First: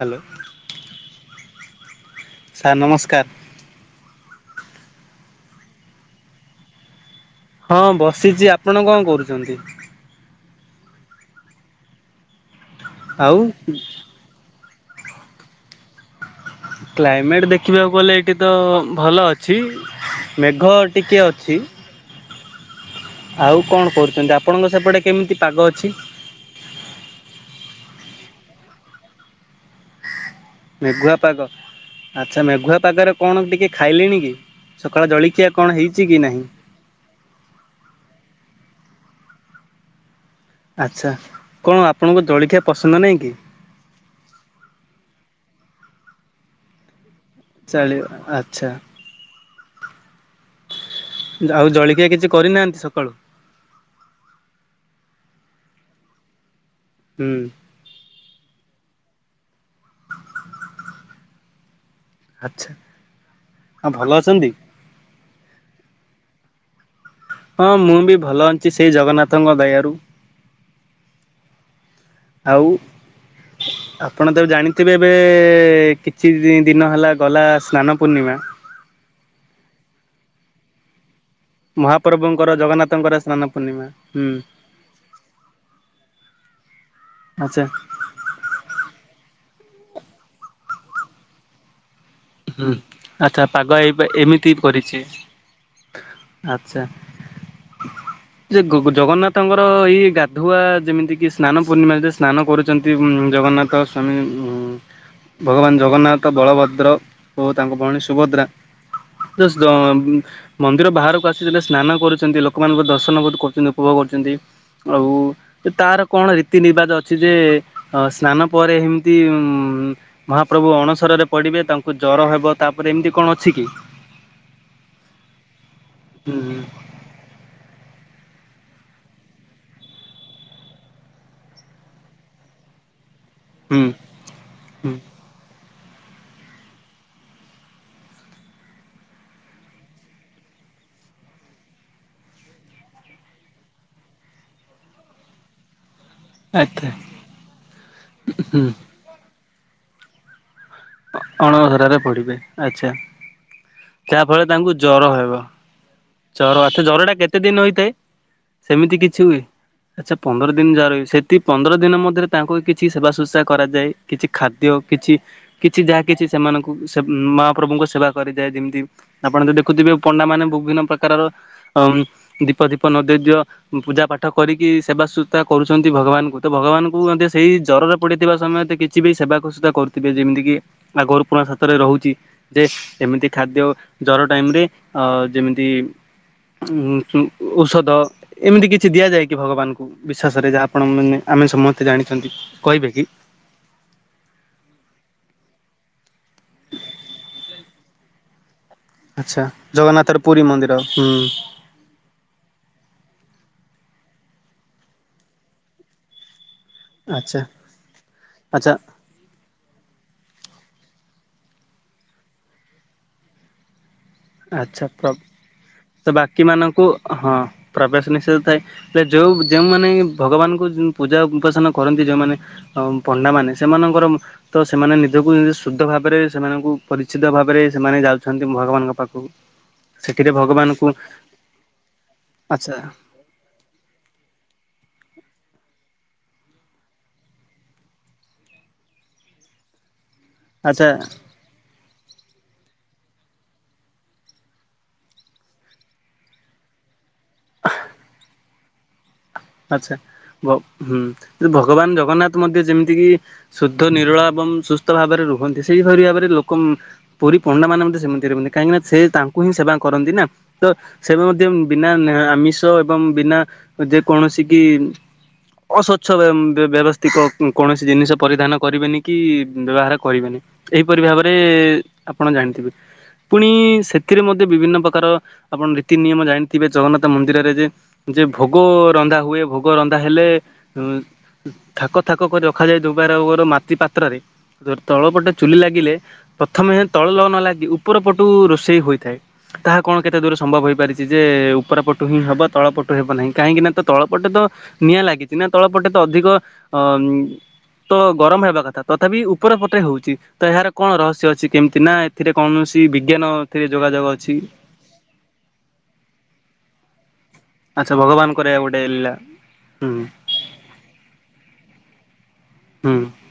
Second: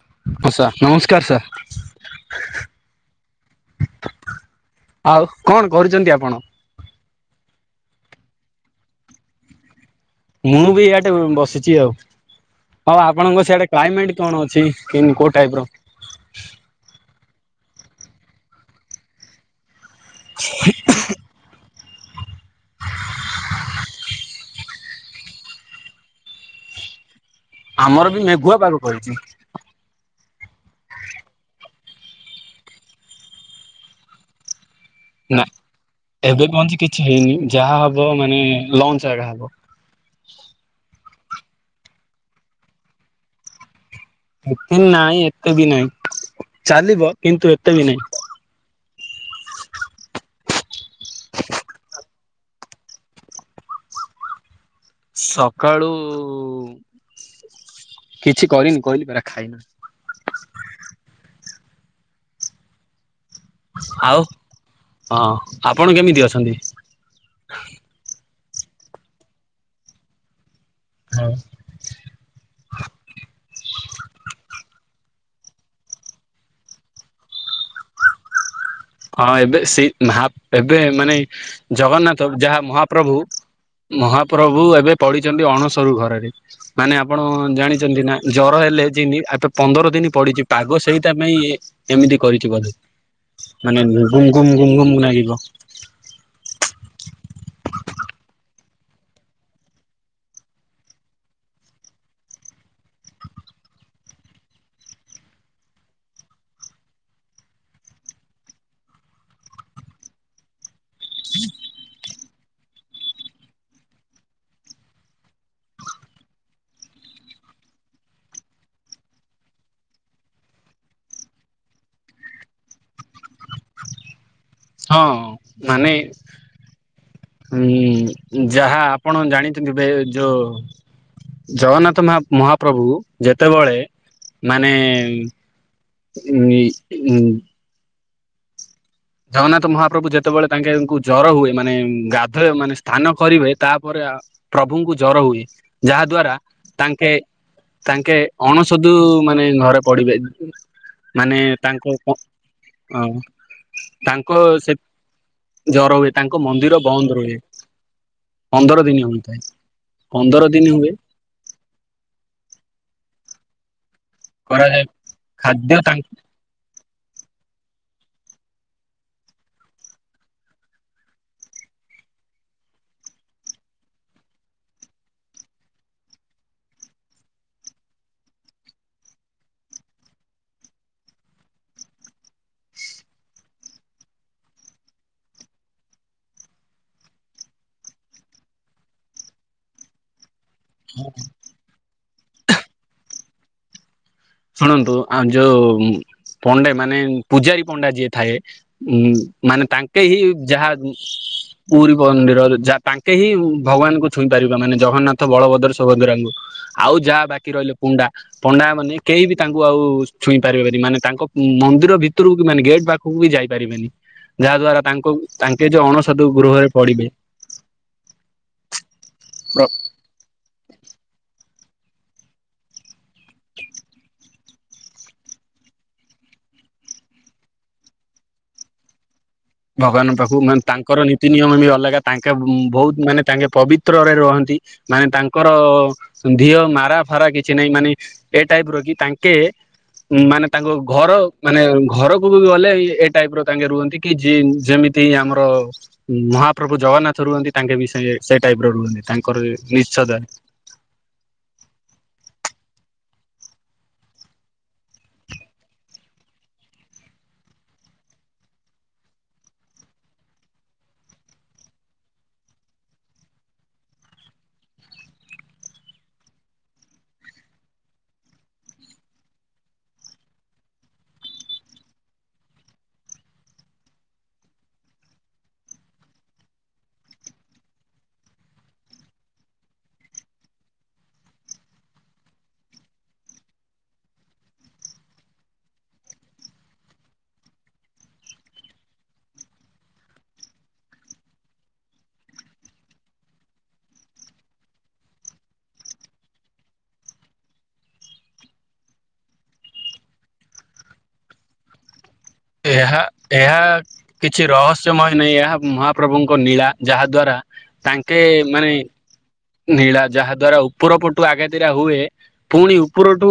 Hello ହଁ! ସାର୍-ନମସ୍କାର-ସାର୍ । Sir ନମସ୍କାର। ଆଉ କଣ କରୁଛନ୍ତି ଆପଣ? ହଁ! ବସିଛି ଆପଣ କଣ କରୁଛନ୍ତି? ମୁଁ ବି ଇଆଟେ ବସିଛି ଆଉ, ଆଉ ଆପଣଙ୍କ ସେଆଡେ କ୍ଲାଇମେଟ କଣ ଅଛି? କିନ? କୋଉ ଟାଇପ ର--? କ୍ଲାଇମେଟ୍ ଦେଖିବାକୁ ଗଲେ ମେଘ ଟିକେ ଅଛି। ଆଉ କଣ କରୁଛନ୍ତି ଆପଣଙ୍କ ସେପଟେ କେମିତି ପାଗ ଅଛି? ଆମର ବି ମେଘୁଆ ପାଗ କରିଛି। ମେଘୁଆ ପାଗ, ଆଛା! ମେଘୁଆ ପାଗରେ କଣ ଟିକେ ଖାଇଲିଣି କି? ସକାଳ ନା, ଜଳଖିଆ କଣ ହେଇଛି କି ନାହିଁ ଏବେ କୁହନ୍ତି କିଛି ହେଇନି, ଯାହା ହବ ମାନେ ଲଞ୍ଚ ଜାଗା ହେବ। ଆଛା! କଣ ଆପଣଙ୍କ ଜଳଖିଆ ପସନ୍ଦ ନାହିଁ କି? ଏତେ ନାଇଁ ଏତେ ବି ନାହିଁ, ଚାଲିବ? କିନ୍ତୁ ଏତେ ବି ନାଇଁ। ଚାଲିବ, ଆଛା! ଆଉ ଜଳଖିଆ କିଛି କରିନାହାନ୍ତି ସକାଳୁ? ସକାଳୁ ହୁଁ କିଛି କରିନି, କହିଲି ପରା ଖାଇନି। ଆଛା! ହଁ ଆଉ ଭଲ ଅଛନ୍ତି? ହଁ! ଆପଣ କେମିତି ଅଛନ୍ତି? ହଁ ମୁଁ ବି ଭଲ ଅଛି ସେଇ ଜଗନ୍ନାଥଙ୍କ ଦୟାରୁ। ହଉ! ଆଉ ଆପଣ ତାକୁ ଜାଣି ତେ ଏବେ କିଛି ଦିନ ହେଲା ଗଲା ସ୍ନାନ ପୂର୍ଣ୍ଣିମା। ହଁ! ଏବେ ସେଇ ଏବେ ମାନେ ଜଗନ୍ନାଥ, ମହାପ୍ରଭୁଙ୍କର ଯାହା ଜଗନ୍ନାଥଙ୍କର ମହାପ୍ରଭୁ ସ୍ନାନ ପୂର୍ଣ୍ଣିମା ହୁଁ ମହାପ୍ରଭୁ, ଏବେ ପଡିଛନ୍ତି ଅଣସରୁ ଘରରେ, ମାନେ ଆପଣ ଆଚ୍ଛା ଜାଣିଛନ୍ତି ନା ଜର ଏ ପନ୍ଦର ଦିନ ପଡିଛି, ପାଗ ସେଇଟ ପାଇଁ ଏମିତି କରିଛି ବଧେ। ହୁଁ। ଆଚ୍ଛା ଏମିତି କରିଛି, ଆଛା। ଯେ ଜଗନ୍ନାଥଙ୍କର ଏଇ ଗାଧୁଆ, ଯେମିତି କିି ସ୍ନାନପୂର୍ଣ୍ଣିମା ଯେ ସ୍ନାନ କରୁଛନ୍ତି, ଜଗନ୍ ଜଗନ୍ନାଥ ସ୍ଵାମୀ, ଭଗବାନ ଜଗନ୍ନାଥ, ବଳଭଦ୍ର ଓ ତାଙ୍କ ଭଉଣୀ ସୁଭଦ୍ରା। ମନ୍ଦିର ବାହାରକୁ ଆସିଥିଲେ, ସ୍ନାନ କରୁଛନ୍ତି ଲୋକମାନଙ୍କ ଦର୍ଶନ ବି କରୁଛନ୍ତି, ଉପଭୋଗ ଆଉ ତାର କଣ ରୀତି ନିବାଜ ଅଛି, ଯେ ସ୍ନାନ ପରେ ମହାପ୍ରଭୁ ଅଣସରରେ ପଡ଼ିବେ, ତାଙ୍କୁ ଜର ହେବ ତାପରେ ଏମିତି କଣ ଅଛି କି? ହଁ ମାନେ ହୁଁ ଉଁ। ଯାହା ଆପଣ ଜାଣିଛନ୍ତି, ବେ ଯୋ ଜଗନ୍ନାଥ ମ ମହାପ୍ରଭୁ। ଯେତେବେଳେ ହୁଁ ମାନେ ହୁଁ ଉଁ ଉଁ ଜଗନ୍ନାଥ ମହାପ୍ରଭୁ ଯେତେବେଳେ ତାଙ୍କେଙ୍କୁ ଜର ହୁଏ। ମାନେ ଗାଧୋଇବେ ମାନେ ସ୍ନାନ କରିବେ ତାପରେ ଆ ପ୍ରଭୁଙ୍କୁ ଜର ହୁଏ। ଯାହା ଦ୍ଵାରା ଆଛା ତାଙ୍କେ ତାଙ୍କେ ହୁଁ ଅଣସୁଧୁ ମାନେ ଘରେ ପଡିବେ। ମାନେ ତାଙ୍କ ଅଣସରାରେ ପଡିବେ ଆଛା। ଅ ଯାହା ତାଙ୍କ ଫଳରେ ତାଙ୍କୁ ସେ ଜର ହେବ। ଜର ହୁଏ ତାଙ୍କ ଜର ମନ୍ଦିର ଆଛା ବନ୍ଦ ଜରଟା ରୁହେ କେତେ ଦିନ ହୋଇଥାଏ? ପନ୍ଦର ସେମିତି ଦିନ କିଛି ହୋଇଥାଏ ହୁଏ ।ଆଚ୍ଛା ପନ୍ଦର ଦିନ ଜର ହୁଏ, ସେଠି ପନ୍ଦର ଦିନ ମଧ୍ୟରେ ତାଙ୍କ କିଛି ସେ ବା ଶୁଷା କରାଯାଏ। କିଛି ଖାଦ୍ୟ କରାଯାଏ କିଛି ଖାଦ୍ୟ କିଛି ଯାହା ତାଙ୍କ କିଛି ସେମାନଙ୍କୁ ସେ ମା ପ୍ରଭୁଙ୍କ ସେବା କରିଯାଏ ।ଯେମିତି ଆପଣ ଯଦି ଦେଖୁଥିବେ ପଣ୍ଡାମାନେ ବିଭିନ୍ନ ପ୍ରକାରର ଅ ଦି ଦୀପ ଦୀପ ନଦଦ୍ୟ ପୂଜା ପାଠ କରିକି ସେବାସୂତା କରୁଛନ୍ତି ଭଗବାନଙ୍କୁ, ତ ଭଗବାନଙ୍କୁ ମଧ୍ୟ ସେଇ ଜ୍ୱରରେ ପଡିଥିବା ସମୟତ କିଛି ବି ସେବାଖସୁତା କରୁଥିବେ ଯେମିତି କି ଆଗରୁ ପୁଣାଖାତରେ ରହୁଛି ।ଯେ ଏମତି ଖାଦ୍ୟ ଜର ଟାଇମରେ ଅ ଯେମି ତି ଉଁ ଉଁ ଔଷଧ ଏମିତି କିଛି ଦିଆଯାଏ କି ଭଗବାନଙ୍କୁ, ବିଶ୍ୱାସ ସ ଯାହା ଆପଣ ମାନେ ଆମେ ସମସ୍ତେ ଜାଣିଛନ୍ତି କହିବେ କି? ଶୁଣନ୍ତୁ ଆ ଯୋଉ ପଣ୍ଡାମାନେ ପୂଜାରୀ ପଣ୍ଡା ଯିଏ ଥାଏ। ଉଁ ଆଚ୍ଛା ମାନେ ତାଙ୍କେ ଜଗନ୍ନାଥର ହିଁ, ପୁରୀ ଯାହା ମନ୍ଦିର ହୁଁ ପୁରୀ ମନ୍ଦିର ଯା ତାଙ୍କେ ହିଁ ଭଗବାନଙ୍କୁ ଛୁଇଁ ପାରିବା। ମାନେ ଜଗନ୍ନାଥ ବଳଭଦ୍ର ସୁଭଦ୍ରାଙ୍କୁ ଆଉ ଯାହା ଆଚ୍ଛା ବାକି ରହିଲେ ପୁଣ୍ଡା ଆଚ୍ଛା ପଣ୍ଡାମାନେ ତାଙ୍କୁ ଆଉ ଛୁଇଁ ପାରିବେନି। ମାନେ ତାଙ୍କ ମନ୍ଦିର ଭିତରକୁ କି ମାନେ ଗେଟ୍ ପାଖକୁ ବି ଯାଇ ପାରିବେନି। ଯାହା ଦ୍ଵାରା ତାଙ୍କୁ ତାଙ୍କେ ସେ ଅଣସଧ ବାକି ଗୃହରେ ମାନଙ୍କୁ ପଡିବେ ହଁ ପ୍ରବେଶ ନିଷେଧ ଥାଏ ।ଯୋଉ ଯେଉମାନେ ଭଗବାନ ପୂ ପୂଜା ଉପାସନା କରନ୍ତି ଯେଉମାନେ ପଣ୍ଡା ମାନେ ସେମାନଙ୍କର ତ ସେମାନେ ନିଜକୁ ଶୁଦ୍ଧ ଭାବରେ ସେମାନଙ୍କୁ ପରିଚିତ ଭାବରେ ସେମାନେ ଯାଉଛନ୍ତି ଭଗବାନଙ୍କ ପାଖ ଭଗବାନଙ୍କ ପାଖକୁ ମାନେ ତାଙ୍କର ନୀତି ନିୟମ ବି ଅଲଗା, ତାଙ୍କେ ଆଚ୍ଛା ବହୁତ ମାନେ ତାଙ୍କେ ପବିତ୍ରରେ ରହନ୍ତି। ମାନେ ତାଙ୍କର ଧିଅ ମାରା ଫାରା କିଛି ନାହିଁ ମାନେ ଏ ଟାଇପର କି ତାଙ୍କେ ମାନେ ତାଙ୍କ ଆଚ୍ଛା ଘର ମାନେ ଘରକୁ ବି ଗଲେ ଏ ଟାଇପର ତାଙ୍କେ ରୁହନ୍ତି। କି ଯେ ଯେମିତି ଆମର ମହାପ୍ରଭୁ ଜଗନ୍ନାଥ ରୁହନ୍ତି। ତାଙ୍କେ ବି ସେ ସେ ଟାଇପର ରୁହନ୍ତି ତା ଆଛା! ଭ ହୁଁ ଭଗବାନ ଜଗନ୍ନାଥ ମଧ୍ୟ ଯେମିତି କିି ଶୁଦ୍ଧ ନିରୋଳା ଏବଂ ସୁସ୍ଥ ଭାବରେ ରୁହନ୍ତି ।ସେଇଭଳି ଭାବରେ ଲୋକ ପୁରୀ ପଣ୍ଡାମାନେ ମଧ୍ୟ ସେମିତି ରୁହନ୍ତି, କାହିଁକି ନା ସେ ତାଙ୍କୁ ହିଁ ସେବା କରନ୍ତି ନା, ତ ସେ ବି ମଧ୍ୟ ବିନା ନେ ଆମିଷ ଏବଂ ନା ଯେ କୌଣସି କି ଅସ୍ୱଚ୍ଛ ବେ ବ୍ୟବସ୍ଥିକ କୌଣସି ଜିନିଷ ପରିଧାନ କରିବେନି କି ବ୍ୟବହାର କରିବେନି। ଏହିପରି ଭାବରେ ଆପଣ ଜାଣିଥିବେ। ପୁଣି ସେଥିରେ ମଧ୍ୟ ବିଭିନ୍ନ ପ୍ରକାର ଆପଣ ରୀତି ନିୟମ ଜାଣିଥିବେ ।ଜଗନ୍ନାଥ ମନ୍ଦିରରେ ଯେ ଯେ ଭୋଗରନ୍ଧା ହୁଏ ଭୋଗ ରନ୍ଧା ହେଲେ ଉଁ ଥାକ ଥାକ କରି ରଖାଯାଏ ।ଦୁବାର ଓର ମାଟି ପାତ୍ରରେ। ଧ ତଳ ପଟେ ଚୁଲି ଲାଗିଲେ ପ୍ରଥମେ ତଳ ଲ ନ ଲାଗି ଉପର ପଟୁ ରୋଷେଇ ହୋଇଥାଏ। ତାହା କଣ କେତେ ଦୂର ସମ୍ଭବ ହୋଇପାରିଛି। ଯେ ଉପରପଟୁ ହିଁ ହବ ତଳ ପଟୁ ହବ ନାହିଁ, କାହିଁକି ନା ତ ତଳ ପଟେ ତ ନିଆଁ ଲାଗିଛି ନା, ତଳ ପଟେ ତ ଅଧିକ ଅ ତ ଗରମ ହେବା କଥା। ତଥାପି ଉପର ପଟେ ହଉଛି, ତ ଏହାର କଣ ରହସ୍ୟ ଅଛି କେମିତି ନା ଏଥିରେ କୌଣସି ଏହା ବିଜ୍ଞାନ ଏହା ଏଥିରେ ଯୋଗାଯୋଗ ଅଛି କିଛି ରହସ୍ୟମୟ ନାଇଁ। ଏହା ମହାପ୍ରଭୁଙ୍କ ନୀ ଆଚ୍ଛା ତାଙ୍କେ ଭଗବାନଙ୍କର ଏହା ମାନେ ଗୋଟେ ଲୀଳା ହୁଁ ନୀଳା ଯାହା ଦ୍ଵାରା ଉପର ପଟୁ ଆଗାତିରା ହୁଏ। ଫୁଣି ହୁଁ ଉପର ଠୁ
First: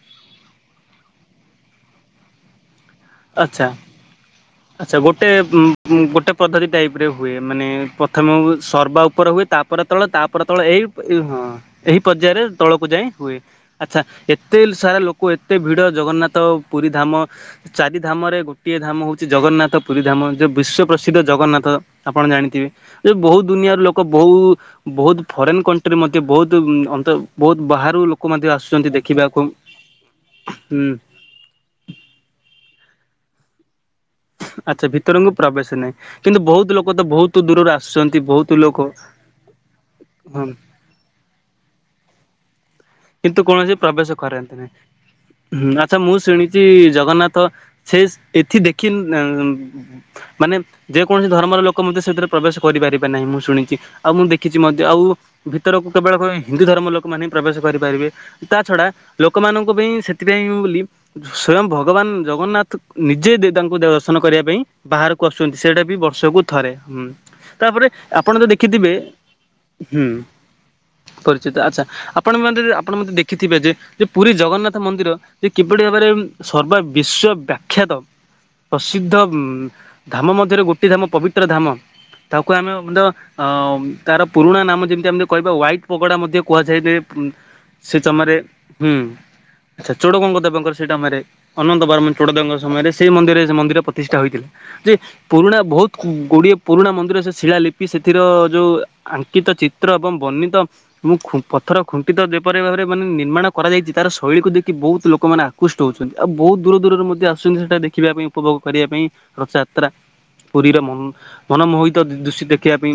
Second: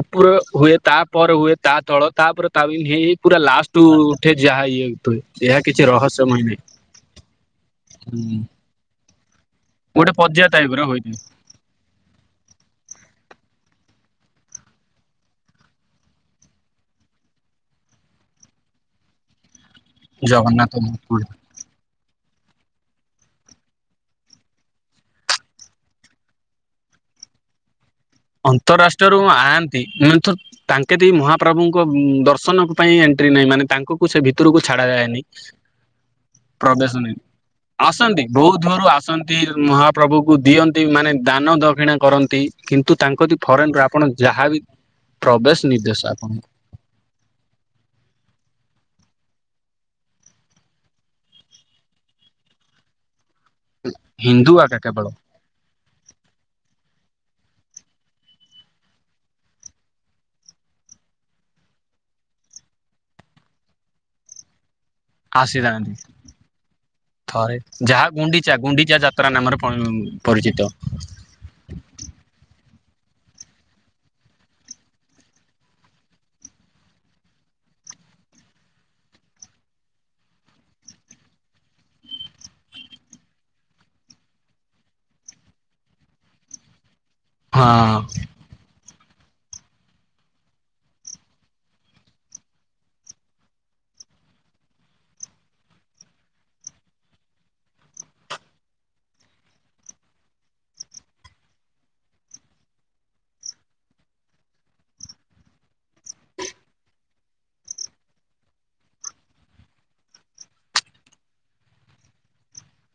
ଉପର ହୁଏ, ତା ପରେ ହୁଏ ତା ତଳ ତା ପରେ ତା ବିନ ହେଇ ହେଇ ପୁରା ଆଚ୍ଛା ଲାଷ୍ଟ କୁ ଉଠେ। ଯାହା ଇଏ ଆଚ୍ଛା ହୁଏ ଗୋଟେ ଏହା ଉଁ କିଛି ଉଁ ଗୋଟେ ରହସ୍ୟମୟ ନାହିଁ ପଦ୍ଧତି ଟାଇପ ରେ ହୁଏ। ମାନେ ପ୍ରଥମେ ଉ ସର୍ବା ଉପର ହୁଏ ତା ପରେ ତଳ ଗୋଟେ ତା ପରେ ପର୍ଯ୍ୟା ତଳ ଟାଇପ ର ଏଇ ହୋଇଥାଏ। ଏହି ପର୍ଯ୍ୟାୟରେ ତଳକୁ ଯାଇଁ ହୁଏ। ଆ ଚ୍ଛା, ଏତେ ସାରା ଲୋକ ଏତେ ଭିଡ ଜଗନ୍ନାଥ ପୁରୀ ଧାମ ଚାରି ଧାମରେ ଗୋଟିଏ ଧାମ ହଉ ଚି ଜଗନ୍ନାଥ ପୁରୀ ଧାମ। ଯୋଉ ଜଗନ୍ନାଥ ବିଶ୍ଵ ପ୍ରସିଦ୍ଧ ମହାପ୍ରଭୁ ଜଗନ୍ନାଥ। ଆପଣ ଜାଣିଥିବେ ଯେ ବହୁତ ଦୁନିଆର ଲୋକ ବହୁ ବହୁତ ଫରେନ୍ କଣ୍ଟ୍ରି ମଧ୍ୟ ବହୁତ ଉଁ ତ ବହୁତ ବାହାର ଅନ୍ତରାଷ୍ଟ୍ରୀୟରୁ ଆଆନ୍ତି ମୁଏ ଥ ହୁଁ। ତାଙ୍କେ ଦେଇ ମହାପ୍ରଭୁଙ୍କ ଉଁ ଦର୍ଶନ ପାଇଁ ଏନ ଟ୍ରି ନାହିଁ ମାନେ ତାଙ୍କୁ ଆଚ୍ଛା ଭିତରଙ୍କୁ ପ୍ରବେଶ ନାହିଁ କିନ୍ତୁ ବହୁତ ପ୍ରବେଶ ଲୋକ ତ ନାଇଁ ବହୁତ ଦୂରରୁ ଆସନ୍ତି ଆସୁଛନ୍ତି ବହୁତ୍ ବହୁତ ଦୂର ରୁ ଲୋକ ଆସ ଆସନ୍ତି ଉଁ ମହାପ୍ରଭୁ କୁ ହଁ ଦିଅନ୍ତି ମାନେ ଦାନ ଦକ୍ଷିଣା କରନ୍ତି। କିନ୍ କିନ୍ତୁ କୌଣସି ପ୍ରବେଶ କରନ୍ତି ନାହିଁ। ପ୍ରବେଶ ହୁଁ ଆଚ୍ଛା ନିର୍ଦ୍ଦେଶ ମୁଁ ଆପଣଙ୍କୁ ଶୁଣିଚି ଜଗନ୍ନାଥ ସେ ଏଠି ଦେଖିନ ନା ହମ୍ ମାନେ ଯେକୌଣସି ଧର୍ମର ଲୋକ ମଧ୍ୟ ସେଥିରେ ପ୍ରବେଶ କରିପାରିବେ ନାହିଁ। ମୁଁ ଶୁଣିଚି। ଆଉ ମୁଁ ହିନ୍ଦୁ ଦେଖିଚି ଆକା ମଧ୍ୟ ଆଉ କେବଳ ଭିତରକୁ କେବଳ କ ଏ ହିନ୍ଦୁ ଧର୍ମର ଲୋକ ମାନେ ହିଁ ପ୍ରବେଶ କରିପାରିବେ। ତା ଛଡା ଲୋକମାନଙ୍କ ପାଇଁ ସେଥିପାଇଁ ଉଁ ବୋଲି ସ୍ଵୟଂ ଭଗବାନ ଜଗନ୍ନାଥ ତ୍ ନିଜେ ଦେ ତାଙ୍କୁ ଦର୍ଶନ କରିବା ପାଇଁ ବାହାରକୁ ଆସୁଛନ୍ତି ସେଇଟା ଆସିଥାନ୍ତି ବି ବର୍ଷକୁ ଥରେ। ହୁଁ ଥରେ ତା ପରେ ଯାହା ଆପଣ ତ ଗୁଣ୍ଡିଚା ଦେଖିଥିବେ। ଗୁଣ୍ଡିଚା ଯାତ୍ରା ନାମରେ ପରିଚିତ। ପରିଚିତ ଆଚ୍ଛା ଆପ ଦେଖୁନାହାନ୍ତି ଆପଣ ମତେ ଦେଖିଥିବେ ଯେ। ଯେ ପୁରୀ ଜଗନ୍ନାଥ ମନ୍ଦିର ଯେ କିଭଳି ଭାବରେ ଉଁ ସର୍ବା ବିଶ୍ଵ ବ୍ୟାଖ୍ୟାତ ପ୍ରସିଦ୍ଧ ଉଁ ଧାମ ମଧ୍ୟରେ ଗୋଟଏ ଧାମ ପବିତ୍ର ଧାମ। ତାକୁ ଆମେ ଦ ଅଁ ତାର ପୁରୁଣା ନାମ ଯେମିତି ଏମିତି କହିବା ହ୍ୱାଇଟ୍ ପାଗୋଡା ମଧ୍ୟ କୁହାଯାଏ ନେ। ଉଁ ହଁ ସେ ଚମ ରେ ଆଚ୍ଛା ଚୋଡଗଙ୍ଗ ଦେବଙ୍କର ସେଇଟା ମରେ ଅନନ୍ତ ବର୍ମନ ଚୋଡଦେବଙ୍କ ସମୟରେ ସେଇ ମନ୍ଦିରେ ସେ ମନ୍ଦିର ପ୍ରତିଷ୍ଠା ହୋଇଥିଲା। ଯେ ପୁରୁଣା ବହୁତ ଗୁଡିଏ ପୁରୁଣା ମନ୍ଦିର ସେ ଶିଳାଲିିପି ସେଥିର ଯୋଉ ଆଙ୍କିତ ଚିତ୍ର ଏବଂ ବର୍ଣ୍ଣିତ ମୁଁ ଖୁଁ ପଥର ଖୁଣ୍ଟିିତ ଯେପରି ଭାବରେ ମାନେ ନିର୍ମାଣ କରାଯାଇଚି। ତାର ଶୈଳୀକୁ ଦେଖି ବହୁତ ଲୋକମାନେ ଆକୃଷ୍ଟ ହଉଚନ୍ତି। ଆଉ ବହୁତ ଦୂର ଦୂର ଦୂରରୁ ମଧ୍ୟ ଆସୁଚନ୍ତି ସେଟା ଦେଖିବା ପାଇଁ ଉପଭୋଗ କରିବା ପାଇଁ ରଥଯାତ୍ରା। ପୁରୀର ମନ ମନମୋହିତ ଦୃଶ୍ୟ ଦେଖିବା ପାଇଁ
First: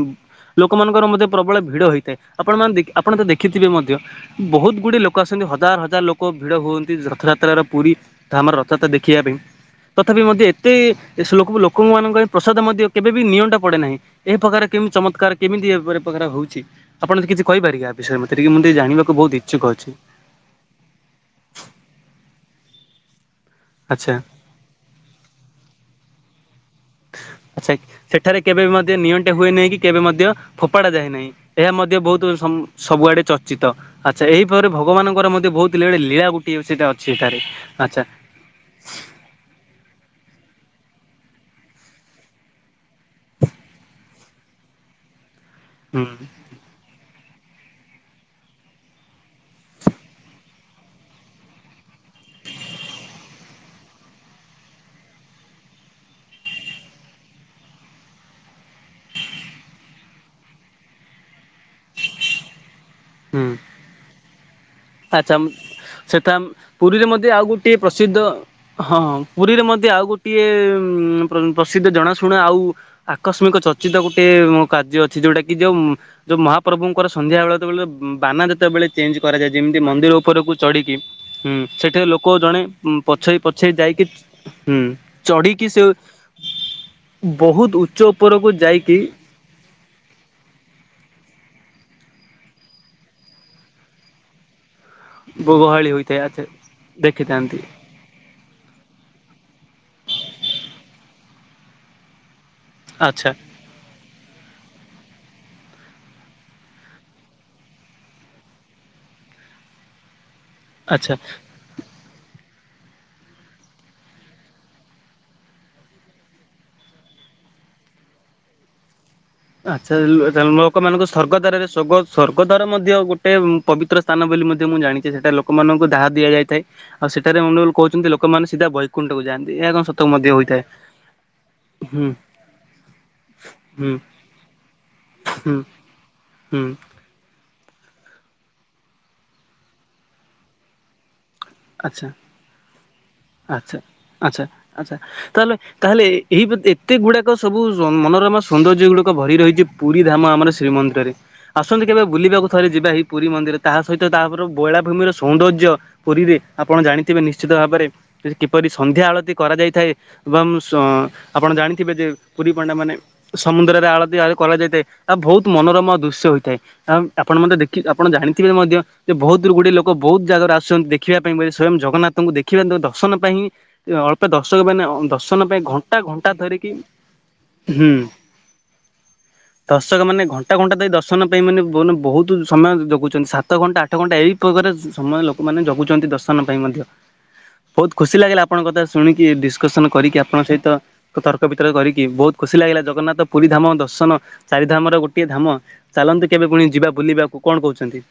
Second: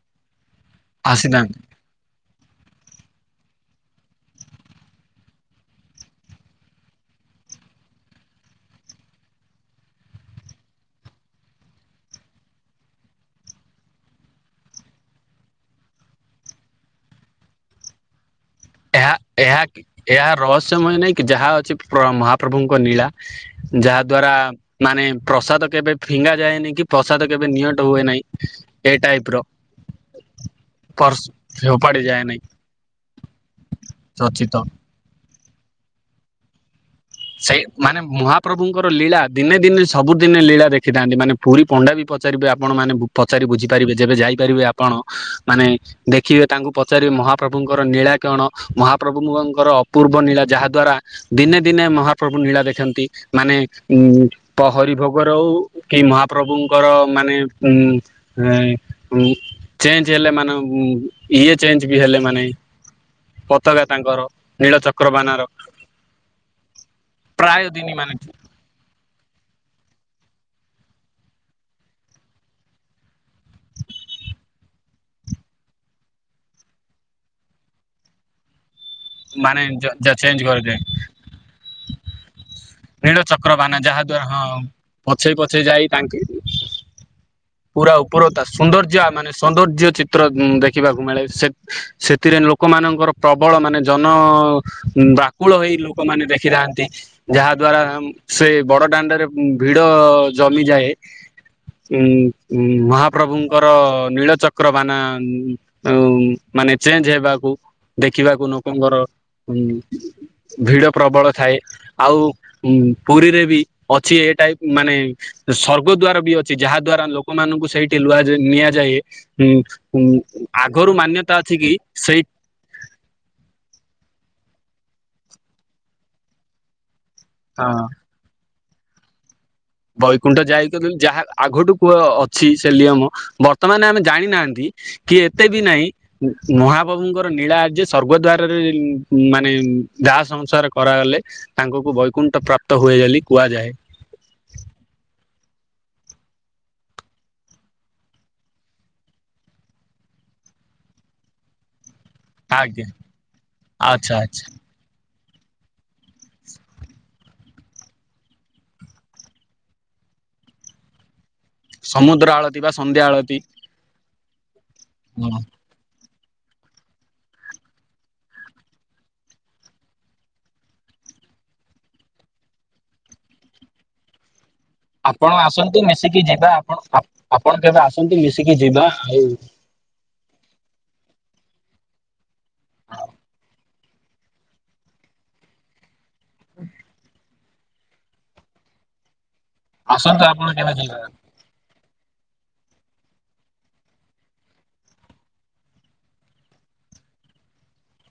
ଲୋକମାନଙ୍କର ମଧ୍ୟ ପ୍ରବଳ ଆସିଥାନ୍ତି ଭିଡ଼ ହେଇଥାଏ। ଆପଣମାନେ ଦେଖ୍ ଆପଣ ତ ଦେଖିଥିବେ ମଧ୍ ଧ୍ୟ ବହୁତ ଗୁଡିଏ ଲୋକ ଆସନ୍ତି। ହଜାର ହଜାର ଲୋକ ଭିଡ ହୁଅନ୍ତି ରଥଯାତ୍ରାର ପୁରୀ ଧାମର ରଥଯାତ୍ରା ଦେଖିବା ପାଇଁ। ତଥାପି ମଧ୍ୟ ଏତେ ସେ ଲୋକ ଲୋକମାନଙ୍କ ପାଇଁ ପ୍ରସାଦ ମଧ୍ୟ କେବେ ବି ନିଅଣ୍ଟା ପଡେ ନାହିଁ। ଏହି ପ୍ରକାର କେ କେମିତି ଚମତ୍କାର କେମିତି ଏ ପରି ପକାର ହଉଚି। ଆପଣ କିଛି କହିପାରେ ଆ ବିଷୟରେ ମତେ ଟିକେ? ଟିକେ ଜାଣିବାକୁ ଏହା ବହୁତ ଏହା ଇଚ୍ଛୁକ ଅଛି ଏହା ରହସ୍ୟମୟ ନାଇଁ କି ଯାହା ଅଛି ପ୍ର ମହାପ୍ରଭୁଙ୍କ ନୀଳା। ଯାହା ଆଚ୍ଛା ଦ୍ଵାରା ମାନେ ପ୍ରସାଦ କେବେ ଫିଙ୍ଗା ଯାଏନି। କି ପ୍ରସାଦ କେବେ ଆଚ୍ଛା ନିଅଣ୍ଟ ହୁଏ ନାହିଁ। ସେଠାରେ କେବେ ବି ଏ ମଧ୍ୟ ଟାଇପ ନିଅଣ୍ଟେ ର ହୁଏ ନାହିଁ କି କେବେ ମଧ୍ୟ ଫୋପାଡା ଯାଏ ନାହିଁ। ଏହା ମଧ୍ୟ ଫୋପାଡି ଯାଏ ବହୁତ ନାହିଁ ସମ ସବୁ ଆଡେ ଚର୍ଚ୍ଚ ଚିତ ଆଚ୍ଛା ଏହି ରଚିତ। ପାବରେ ଭଗବାନଙ୍କର ମଧ୍ୟ ବହୁତ ଲୁଳେ ଲୀଳା ଗୋଟିଏ ସେଇଟା ଅ ସେଇମାନେ ମହାପ୍ରଭୁଙ୍କର ଲୀଳା ଦିନେ ଦିନେ ସ୍ ସବୁଦିନେ ଲୀଳା ଦେଖିଥାନ୍ତି। ମାନେ ପୁରୀ ପଣ୍ଡା ବି ପଚାରିବେ ଆପଣମାନେ କୁ ପଚାରି ବୁଝିପାରିବେ ଯେବେ ଯାଇପାରିବେ ଆପଣ। ହଁ ମାନେ ହୁଁ ଦେଖିବେ ତାଙ୍କୁ ପଚାରିବେ ମହା ପ୍ରଭୁଙ୍କର ନୀଳା କଣ। ମହାପ୍ରଭୁଙ୍କର ଅପୂର୍ବ ନୀଳା ଯାହା ଦ୍ଵାରା ଦିନେ ଦିନେ ମ ମହାପ୍ରଭୁ ନୀଳା ଦେଖନ୍ତି ମାନେ ଉଁ ପ୍ରହରି ଭୋଗ ରଉ କି ମହାପ୍ରଭୁଙ୍କର ମାନେ ଉଁ ହେଁ ଉଁ ଚେଞ୍ଜ ହେଲେ ଉଁ ମାନ ଇଏ ଚେଞ୍ଜେ ବି ହେଲେ ମାନେ ହୁଁ। ପତାକା ତାଙ୍କର ଆଚ୍ଛା ନୀଳଚକ୍ରବାନାର ସେଠା ପୁରୀରେ ମଧ୍ୟ ଆଉ ଗୋଟିଏ ପ୍ରସିଦ୍ଧ ହ ହଁ ପୁରୀରେ ମଧ୍ୟ ଆଉ ଗୋଟିଏ ଉ ପ୍ରସିଦ୍ଧ ଜଣାଶୁଣା ଆଉ ଆକସ୍ମିକ ଚର୍ଚି ଗୋଟେ କାର୍ଯ୍ୟ ଅଛି ଯୋଉଟା କି ଯୋଉ ଯୋଉ ମହାପ୍ରଭୁଙ୍କର ସନ୍ଧ୍ୟା ବେଳେେବେଳେ ବାନା ଯେତେବେଳେ ଚେଞ୍ଜ କରାଯାଏ ମାନେ ଯେମିତି ଯ ଯ ମନ୍ଦିର ଚେଞ୍ଜ ଉପରକୁ କରିଦିଏ ଚଢ଼ିକି ସେଠାରେ ଲୋକ ଜଣେ ନୀଳ ପଛେଇ ପଛେଇ ଚକ୍ରବାନା ଯାହା ଯାଇକି ଦ୍ଵାରା ହଁ ହୁଁ ପଛେଇ ପଛେଇ ଚଢ଼ିକି ସେ ଯାଇ ତାଙ୍କେ ବହୁତ ପୁରା ଉଚ୍ଚ ଉପର ତା ଉପରକୁ ଯାଇକି ସୌନ୍ଦର୍ଯ୍ୟ ମାନେ ସୌନ୍ଦର୍ଯ୍ୟ ଚିତ୍ର ଦେଖିବାକୁ ମିଳେ ସେ ସେଥିରେ ଲୋକମାନାନଙ୍କର ପ୍ରବଳ ମାନେ ଜନ ବାକୁଳ ହେଇ ଗହଳି ହୋଇଥାଏ ଲୋକମାନେ ଆଚ୍ଛା ଦେଖିଥାନ୍ତି। ଯାହା ଦେଖିଥାନ୍ତି ଦ୍ଵାରା ସେ ବଡ ଦାଣ୍ଡରେ ଭିଡ ଜମିଯାଏ। ଉ ଆଚ୍ଛା ମହାପ୍ରଭୁଙ୍କର ନୀଳଚକ ଚକ୍ରବାନା ମାନେ ଚେଞ୍ଜ ହେବାକୁ ଦେଖିବାକୁ ଲୋକଙ୍କର ଉ ଭିଡ ଆଚ୍ଛା ପ୍ରବଳ ଥାଏ। ଆଉ ପୁରୀରେ ବି ଅଛି ଏଟାଇପ ମାନେ ସର୍ଗ ଦ୍ଵାର ବି ଅଛି ଯାହା ଦ୍ଵା ରା ଲୋକମାନଙ୍କୁ ସେଇଠି ଲୁଆ ନିଆଯାଏ। ଆଛା ଉଁ ଆଗରୁ ଲୋକମାନଙ୍କୁ ମାନ୍ୟତା ସ୍ୱର୍ଗ ଅଛି ଦ୍ଵାରରେ କି ସ୍ୱର୍ଗ ସେଇ ସ୍ୱର୍ଗଦାର ମଧ୍ୟ ଗୋଟେ ପବିତ୍ର ସ୍ଥାନ ବୋଲି ମୁଁ ଜାଣିଛି ସେଟା ଲୋକମାନଙ୍କୁ ଦାହ ଦିଆଯାଇଥାଏ ଆଉ ସେଠାରେ ମଣ୍ଡ କହୁଛନ୍ତି ଲୋକମାନେ ସିଧା ବୈକୁଣ୍ଠକୁ ଯାଆନ୍ତି। ଏହା କଣ ସତ ମଧ୍ୟ ବୈକୁଣ୍ଠ ହୋଇଥାଏ। ଯାଇକ ଯାହା ଆଗଠୁ କୁ ହୁଁ ଅଛି ସେ ନିୟମ ବର୍ତ୍ତମାନ ହୁଁ ଆମେ ଜାଣି ନାହାନ୍ତି କି ଏତେ ହୁଁ ବି ନାହିଁ ହୁଁ ମହାପ୍ରଭୁଙ୍କର ନୀଳା ଆ ଯେ ସ୍ୱର୍ଗ ଦ୍ଵାରରେ ମାନେ ଦାହ ସଂସାର କରାଗଲେ ତାଙ୍କୁକୁ ଆଚ୍ଛା। ବୈକୁଣ୍ଠ ପ୍ରାପ୍ତ ହୁଏ ବୋଲି କୁହାଯାଏ। ଆଚ୍ଛା ଆଚ୍ଛା ଆଚ୍ଛା ତାହେଲେ ତାହେଲେ ଏଇ ଏତେ ଗୁଡାକ ସବୁ ମନୋରମା ସୌନ୍ଦର୍ଯ୍ୟ ଗୁଡକ ଭରି ରହିଚି ପୁରୀ ଧାମ ଆମର ଶ୍ରୀମନ୍ଦିରରେ ଆସନ୍ତି କେବେ ବୁଲିବାକୁ ଥରେ ଆଜ୍ଞା ଯିବା ଏହିଇ ପୁରୀ ମନ୍ଦିର ତାହା ସହିତ ଆଚ୍ଛା ତାପରେ ଆଚ୍ଛା ବୈଳାଭୂମିର ସୌନ୍ଦର୍ଯ୍ୟ ପୁରୀରେ ଆପଣ ଜାଣିଥିବେ ନିଶ୍ଚିତ ଭାବରେ କିପରି ସନ୍ଧ୍ୟା ଆଳତି କରାଯାଇଥାଏ ଏବଂ ଆପଣ ଜାଣିଥିବେ ଯେ ସମୁଦ୍ର ପୁରୀ ଆଳତି ବା ପଣ୍ଡା ମାନେ ସନ୍ଧ୍ୟା ଆଳତି ସମୁଦ୍ରରେ ଆଳତି ଆ କରାଯାଇଥାଏ ତା ହଁ ବହୁତ ମନୋରମ ଦୃସ ହୋଇଥାଏ ଆପଣ ମେ ଦେଖି ଆପଣ ଜାଣିଥିବେ ମଧ୍ୟ ଯେ ବହୁତ ଦୂର ଗୁଡିଏ ଲୋକ ବହୁତ ଜାଗାରେ ଆସୁଛନ୍ତି ଦେଖିବା ସ୍ଵୟଂ ଜଗନ୍ନାଥଙ୍କୁ ଦେଖିବା ଦର୍ଶନ ପାଇଁ ଅଳ୍ପ ଦର୍ଶକ ମାନ ଆପଣ ଦର୍ଶନ ପାଇଁ ଆସନ୍ତୁ ଘଣ୍ଟା ମିଶିକି ଘଣ୍ଟା ଯିବା ଧରିକି ଆପଣ ଆ- ଆପଣ କେବେ ହୁଁ ଆସନ୍ତୁ ମିଶିକି ଯିବା ଆଉ ଦର୍ଶକ ମାନେ ଘଣ୍ଟା ଘଣ୍ଟା ଦେଇ ଦର୍ଶନ ପାଇଁ ମାନ ବହୁତ ସମୟ ଜଗୁଛନ୍ତି ସାତ ଘଣ୍ଟା ଆଠ ଘଣ୍ଟା ଏ ପ୍ରକାରେ ସମୟ ଲୋକମାନେ ଜଗୁଛନ୍ତି ଦଶ ସ୍ମାନ ପାଇଁ ମଧ୍ୟ ବହୁତ ଖୁସି ଲାଗିଲା ଆପଣଙ୍କ କଥା ଶୁଣିକି କରି ଆସନ୍ତୁ ଆପଣଙ୍କ ଆପଣ ସହିତ କେବେ ଯିବା ତର୍କ ବିିତର୍କ କରି କି ବହୁତ ଖୁସି ଲାଗିଲା ଜଗନ୍ନାଥ ପୁରୀ ଧାମ ଦର୍ଶନ ଚାରି ଧାମର ଗୋଟିଏ ଧାମ ଚାଲନ୍ତି କେବେ ପୁଣି ଯିବା ବୁଲିବାକୁ କଣ କହୁଛନ୍ତି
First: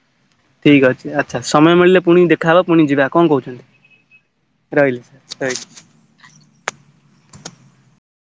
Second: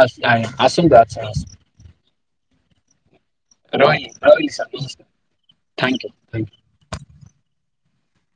ଆସ- ଠିକ୍ ଆସନ୍ତୁ ଅଛି ଆଚ୍ଛା ଆସନ୍ତୁ। ସମୟ ମିଳିଲେ ପୁଣି ଦେଖାହେବ ପୁଣି ଯିବା। କଣ କହୁଛନ୍ତି ରହିଲି ସାର୍ ରହିଲି ନମସ୍କାର ରହିଲି। Thank you thank you